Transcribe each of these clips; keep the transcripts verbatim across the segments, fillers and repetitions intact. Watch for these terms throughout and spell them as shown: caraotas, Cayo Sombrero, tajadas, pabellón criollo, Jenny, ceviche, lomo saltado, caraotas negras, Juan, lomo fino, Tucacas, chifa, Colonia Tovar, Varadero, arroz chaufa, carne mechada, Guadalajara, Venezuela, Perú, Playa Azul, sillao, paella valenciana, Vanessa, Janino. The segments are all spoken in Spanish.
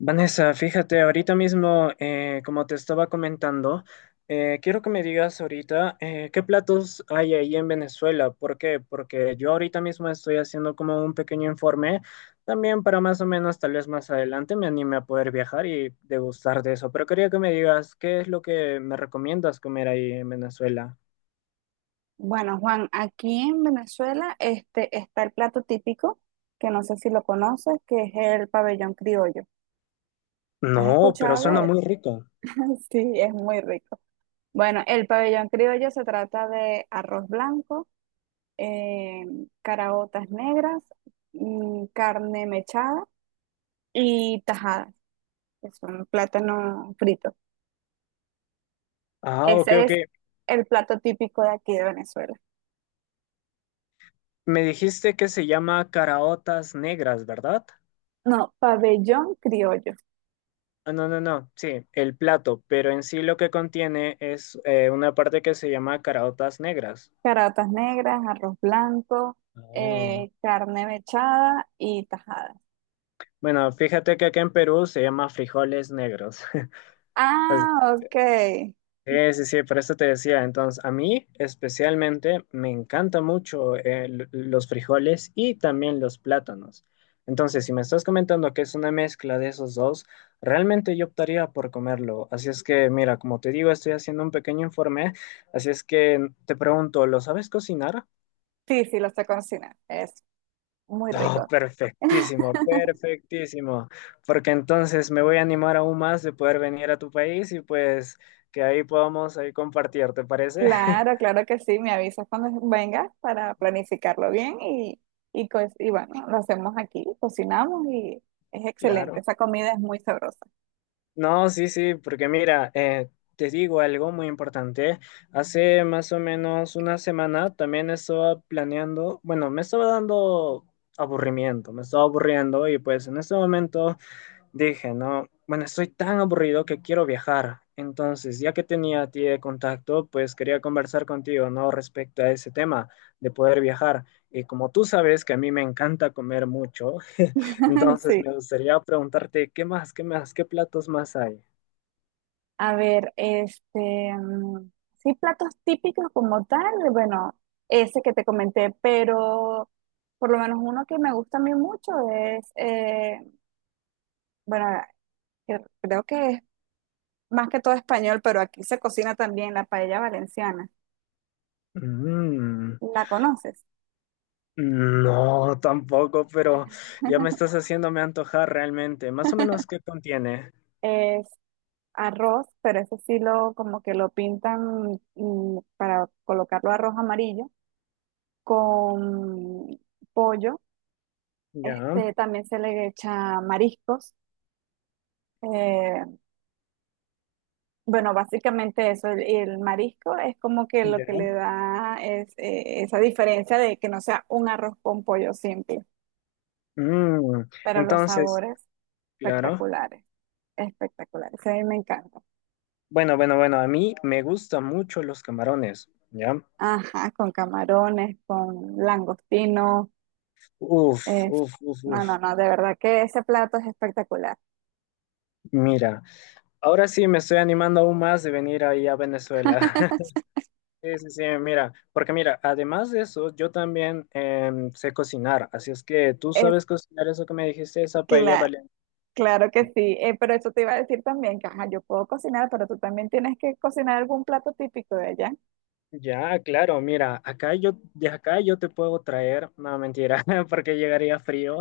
Vanessa, fíjate, ahorita mismo, eh, como te estaba comentando, eh, quiero que me digas ahorita eh, qué platos hay ahí en Venezuela. ¿Por qué? Porque yo ahorita mismo estoy haciendo como un pequeño informe, también para más o menos, tal vez más adelante me anime a poder viajar y degustar de eso. Pero quería que me digas qué es lo que me recomiendas comer ahí en Venezuela. Bueno, Juan, aquí en Venezuela este, está el plato típico, que no sé si lo conoces, que es el pabellón criollo. ¿Has No, pero escuchado suena de él? muy rico. Sí, es muy rico. Bueno, el pabellón criollo se trata de arroz blanco, eh, caraotas negras, mm, carne mechada y tajadas, que son plátano frito. Ah, ok, Ese ok. es el plato típico de aquí de Venezuela. Me dijiste que se llama caraotas negras, ¿verdad? No, pabellón criollo. Ah, no, no, no, sí, el plato, pero en sí lo que contiene es eh, una parte que se llama caraotas negras. Caratas negras, arroz blanco, Ah. eh, carne mechada y tajada. Bueno, fíjate que acá en Perú se llama frijoles negros. Ah, ok. Sí, sí, sí, por eso te decía. Entonces, a mí especialmente me encanta mucho eh, l- los frijoles y también los plátanos. Entonces, si me estás comentando que es una mezcla de esos dos, realmente yo optaría por comerlo. Así es que, mira, como te digo, estoy haciendo un pequeño informe. Así es que mm, te pregunto, ¿lo sabes cocinar? Sí, sí, lo sé cocinar. Es muy Oh, rico. perfectísimo, perfectísimo. Porque entonces me voy a animar aún más de poder venir a tu país y pues que ahí podamos ahí compartir, ¿te parece? Claro, claro que sí. Me avisas cuando vengas para planificarlo bien y, y, co- y bueno, lo hacemos aquí, cocinamos y es excelente. Claro. Esa comida es muy sabrosa. No, sí, sí, porque mira, eh, te digo algo muy importante. Hace más o menos una semana también estaba planeando, bueno, me estaba dando aburrimiento, me estaba aburriendo y pues en este momento dije, no, bueno, estoy tan aburrido que quiero viajar. Entonces, ya que tenía a ti de contacto, pues quería conversar contigo, ¿no? Respecto a ese tema de poder viajar. Y como tú sabes que a mí me encanta comer mucho, entonces Sí. me gustaría preguntarte, ¿qué más, qué más, qué platos más hay? A ver, este, mm, sí, platos típicos como tal, bueno, ese que te comenté, pero por lo menos uno que me gusta a mí mucho es, eh, bueno, que creo que es más que todo español, pero aquí se cocina también la paella valenciana. Mm, ¿La conoces? no, tampoco, pero ya me estás haciéndome antojar realmente. Más o menos, ¿qué contiene? Es arroz, pero ese sí lo, como que lo pintan mm, para colocarlo arroz amarillo con pollo. Ya, Este, también se le echa mariscos. Eh, bueno, básicamente eso, el, el marisco es como que lo ya. que le da es eh, esa diferencia de que no sea un arroz con pollo simple, Mm, pero los entonces, sabores claro. espectaculares, espectaculares, a mí me encanta. Bueno, bueno, bueno, a mí me gustan mucho los camarones, ¿ya? Ajá, con camarones, con langostino, Uf, eh, uf, uf, no, uf. no, no, de verdad que ese plato es espectacular. Mira, ahora sí me estoy animando aún más de venir ahí a Venezuela. Sí, sí, sí, mira, porque mira, además de eso, yo también em, sé cocinar, así es que tú Es sabes cocinar eso que me dijiste, esa paella cla- valenciana. claro que sí, eh, pero eso te iba a decir también que ajá, yo puedo cocinar, pero tú también tienes que cocinar algún plato típico de allá. Ya, claro, mira, acá yo, de acá yo te puedo traer, no, mentira, porque llegaría frío.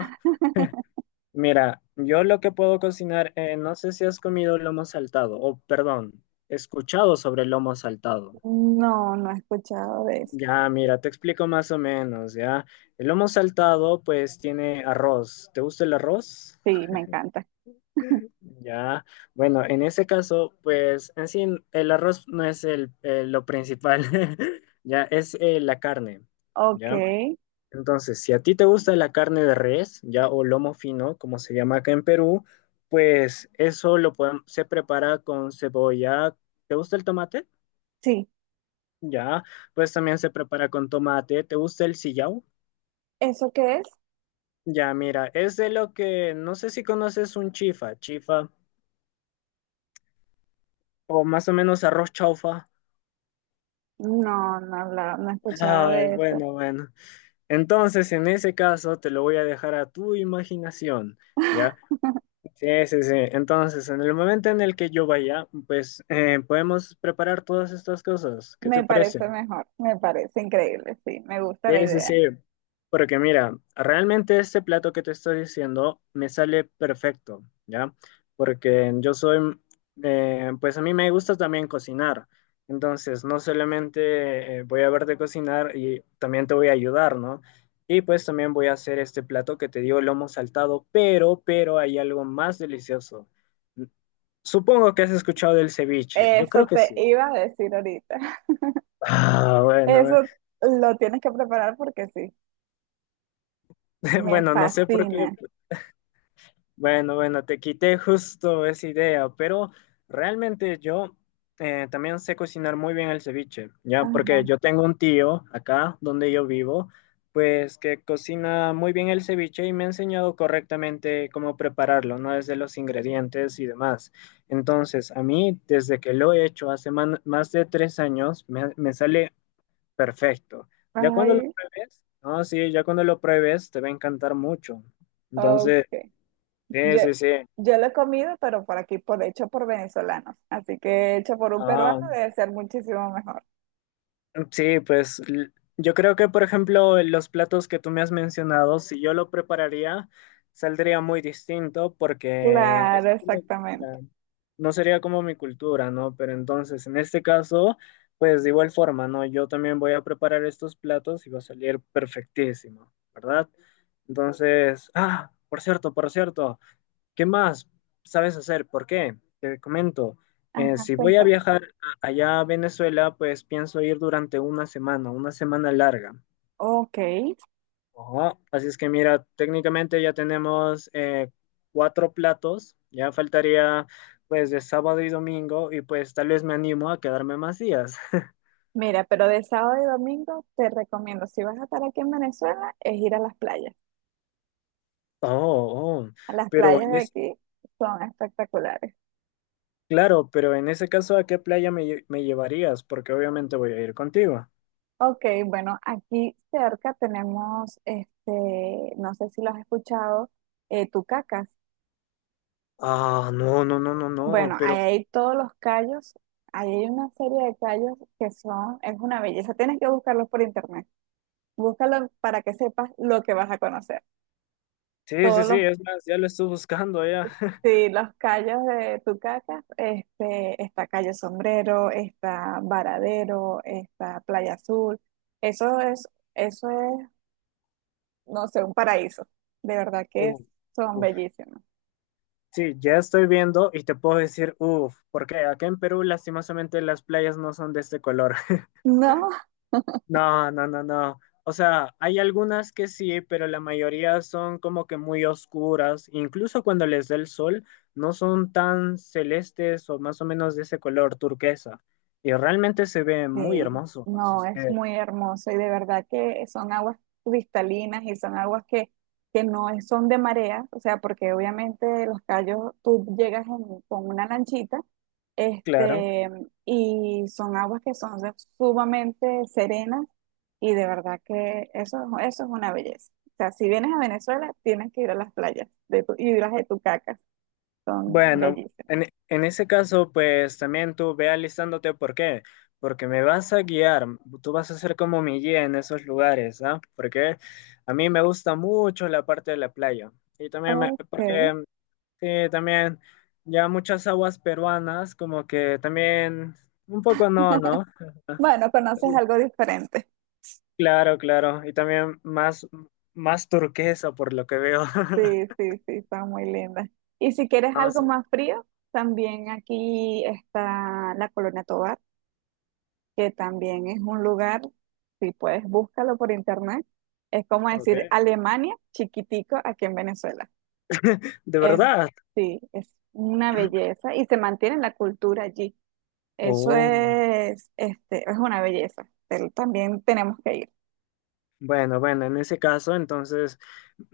Mira, yo lo que puedo cocinar, eh, no sé si has comido lomo saltado, o perdón, escuchado sobre el lomo saltado. No, no he escuchado de eso. Ya, mira, te explico más o menos, ¿ya? El lomo saltado, pues, tiene arroz. ¿Te gusta el arroz? Sí, me encanta. Ya, bueno, en ese caso, pues, en sí, el arroz no es el, eh, lo principal, ya, es eh, la carne, Ok, ¿ya? Entonces, si a ti te gusta la carne de res, ya o lomo fino, como se llama acá en Perú, pues eso lo podem- se prepara con cebolla. ¿Te gusta el tomate? sí. Ya, pues también se prepara con tomate. ¿Te gusta el sillao? ¿Eso qué es? Ya, mira, es de lo que no sé si conoces un chifa, chifa, o más o menos arroz chaufa. No, no, la- no he escuchado Ay, de eso. bueno, bueno. Entonces, en ese caso, te lo voy a dejar a tu imaginación, ¿ya? Sí, sí, sí. Entonces, en el momento en el que yo vaya, pues eh, podemos preparar todas estas cosas. ¿Qué te Me parece? parece mejor, me parece increíble, sí, me gusta la Sí, sí, sí. idea. Porque mira, realmente este plato que te estoy diciendo me sale perfecto, ¿ya? Porque yo soy, eh, pues a mí me gusta también cocinar. Entonces, no solamente eh, voy a verte cocinar y también te voy a ayudar, ¿no? Y pues también voy a hacer este plato que te digo, lomo saltado, pero, pero hay algo más delicioso. Supongo que has escuchado del ceviche. Yo creo Eso que te sí. iba a decir ahorita. Ah, bueno, Eso eh. lo tienes que preparar porque sí, me Bueno, no sé por fascina. qué. Bueno, bueno, te quité justo esa idea, pero realmente yo eh, también sé cocinar muy bien el ceviche, ¿ya? Ajá. Porque yo tengo un tío acá donde yo vivo, pues que cocina muy bien el ceviche y me ha enseñado correctamente cómo prepararlo, ¿no? Desde los ingredientes y demás. Entonces, a mí, desde que lo he hecho hace man- más de tres años, me, me sale perfecto. Ya cuando lo Ay, pruebes, no, sí, ya cuando lo pruebes te va a encantar mucho. Entonces, ok. sí, Yo, sí, sí. yo lo he comido, pero por aquí, por hecho por venezolanos. Así que hecho por un peruano Ah, debe ser muchísimo mejor. sí, pues l- yo creo que, por ejemplo, los platos que tú me has mencionado, si yo lo prepararía, saldría muy distinto porque es Claro, como... exactamente. No sería como mi cultura, ¿no? Pero entonces, en este caso, pues de igual forma, ¿no? Yo también voy a preparar estos platos y va a salir perfectísimo, ¿verdad? Entonces, ah, por cierto, por cierto. ¿Qué más sabes hacer? ¿Por qué? Te comento, eh, Ajá, si voy a cuéntame. viajar a- allá a Venezuela, pues pienso ir durante una semana, una semana larga. Ok, Ajá. Así es que mira, técnicamente ya tenemos eh, cuatro platos, ya faltaría pues de sábado y domingo y pues tal vez me animo a quedarme más días. mira, pero de sábado y domingo te recomiendo, si vas a estar aquí en Venezuela, es ir a las playas. Oh, oh, A las pero playas en de ese... aquí son espectaculares. Claro, pero en ese caso, ¿a qué playa me, lle- me llevarías? Porque obviamente voy a ir contigo. Ok, bueno, aquí cerca tenemos, este, no sé si lo has escuchado, eh, Tucacas. Ah, no, no, no, no, no, Bueno, pero... ahí hay todos los callos, ahí hay una serie de callos que son, es una belleza, tienes que buscarlos por internet. Búscalo para que sepas lo que vas a conocer. Sí, sí, Todos sí, los. es más, ya lo estoy buscando ya. Sí, los callos de Tucacas, este, está Cayo Sombrero, está Varadero, está Playa Azul. Eso es, eso es, no sé, un paraíso. De verdad que Uf, son uf. bellísimos. Sí, ya estoy viendo y te puedo decir, uff, porque acá en Perú lastimosamente las playas no son de este color. No, No, no, no, no. O sea, hay algunas que sí, pero la mayoría son como que muy oscuras. Incluso cuando les da el sol, no son tan celestes o más o menos de ese color turquesa. Y realmente se ve muy sí, hermoso. Así no, es es que, muy hermoso y de verdad que son aguas cristalinas y son aguas que, que no es- son de marea, o sea, porque obviamente los callos, tú llegas en- con una lanchita, claro. este, y son aguas que son de- sumamente serenas y de verdad que eso, eso es una belleza. O sea, si vienes a Venezuela, tienes que ir a las playas de tu, y las de Tucacas, son Bueno, bellísimas. en, en ese caso, pues también tú ve alistándote, ¿por qué? Porque me vas a guiar, tú vas a ser como mi guía en esos lugares, ¿ah? Porque a mí me gusta mucho la parte de la playa. Y también, me- Ok, porque mm, sí, también ya muchas aguas peruanas, como que también, un poco no, ¿no? bueno, conoces algo diferente. Claro, claro. Y también más, más turquesa por lo que veo. Sí, sí, sí, está muy linda. Y si quieres Ah, algo sí, más frío, también aquí está la Colonia Tovar, que también es un lugar, si puedes, búscalo por internet. Es como ok. decir Alemania chiquitico aquí en Venezuela. De Es, verdad. sí, es una belleza y se mantiene la cultura allí. Eso Oh. es, este, es una belleza. Pero también tenemos que ir. Bueno, bueno, en ese caso, entonces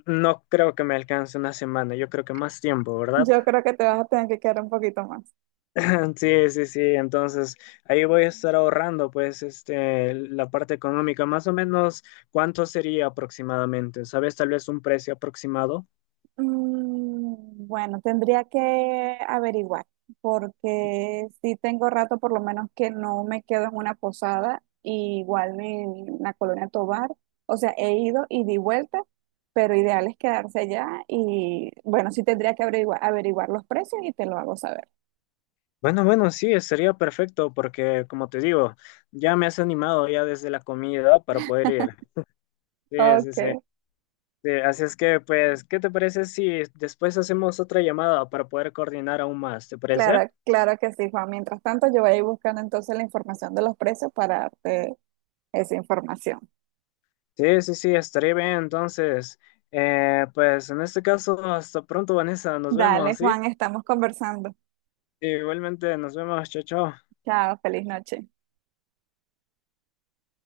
no creo que me alcance una semana, yo creo que más tiempo, ¿verdad? Yo creo que te vas a tener que quedar un poquito más. Sí, sí, sí, entonces ahí voy a estar ahorrando, pues, este, la parte económica, más o menos, ¿cuánto sería aproximadamente? ¿Sabes tal vez un precio aproximado? Mm, Bueno, tendría que averiguar, porque sí tengo rato por lo menos que no me quedo en una posada, y igual en la Colonia Tovar, o sea, he ido y di vuelta, pero ideal es quedarse allá y bueno, sí tendría que averiguar, averiguar los precios y te lo hago saber. Bueno, bueno, sí, sería perfecto, porque como te digo, ya me has animado ya desde la comida para poder ir. Sí, sí, Ok, sí. Sí, así es que, pues, ¿qué te parece si después hacemos otra llamada para poder coordinar aún más? ¿Te parece? claro, claro que sí, Juan. Mientras tanto, yo voy a ir buscando entonces la información de los precios para darte esa información. Sí, sí, sí, estaré bien. Entonces, eh, pues en este caso, hasta pronto, Vanessa. Nos Dale, vemos, ¿sí? Juan, estamos conversando. Igualmente, nos vemos. Chao, chao. Chao, feliz noche.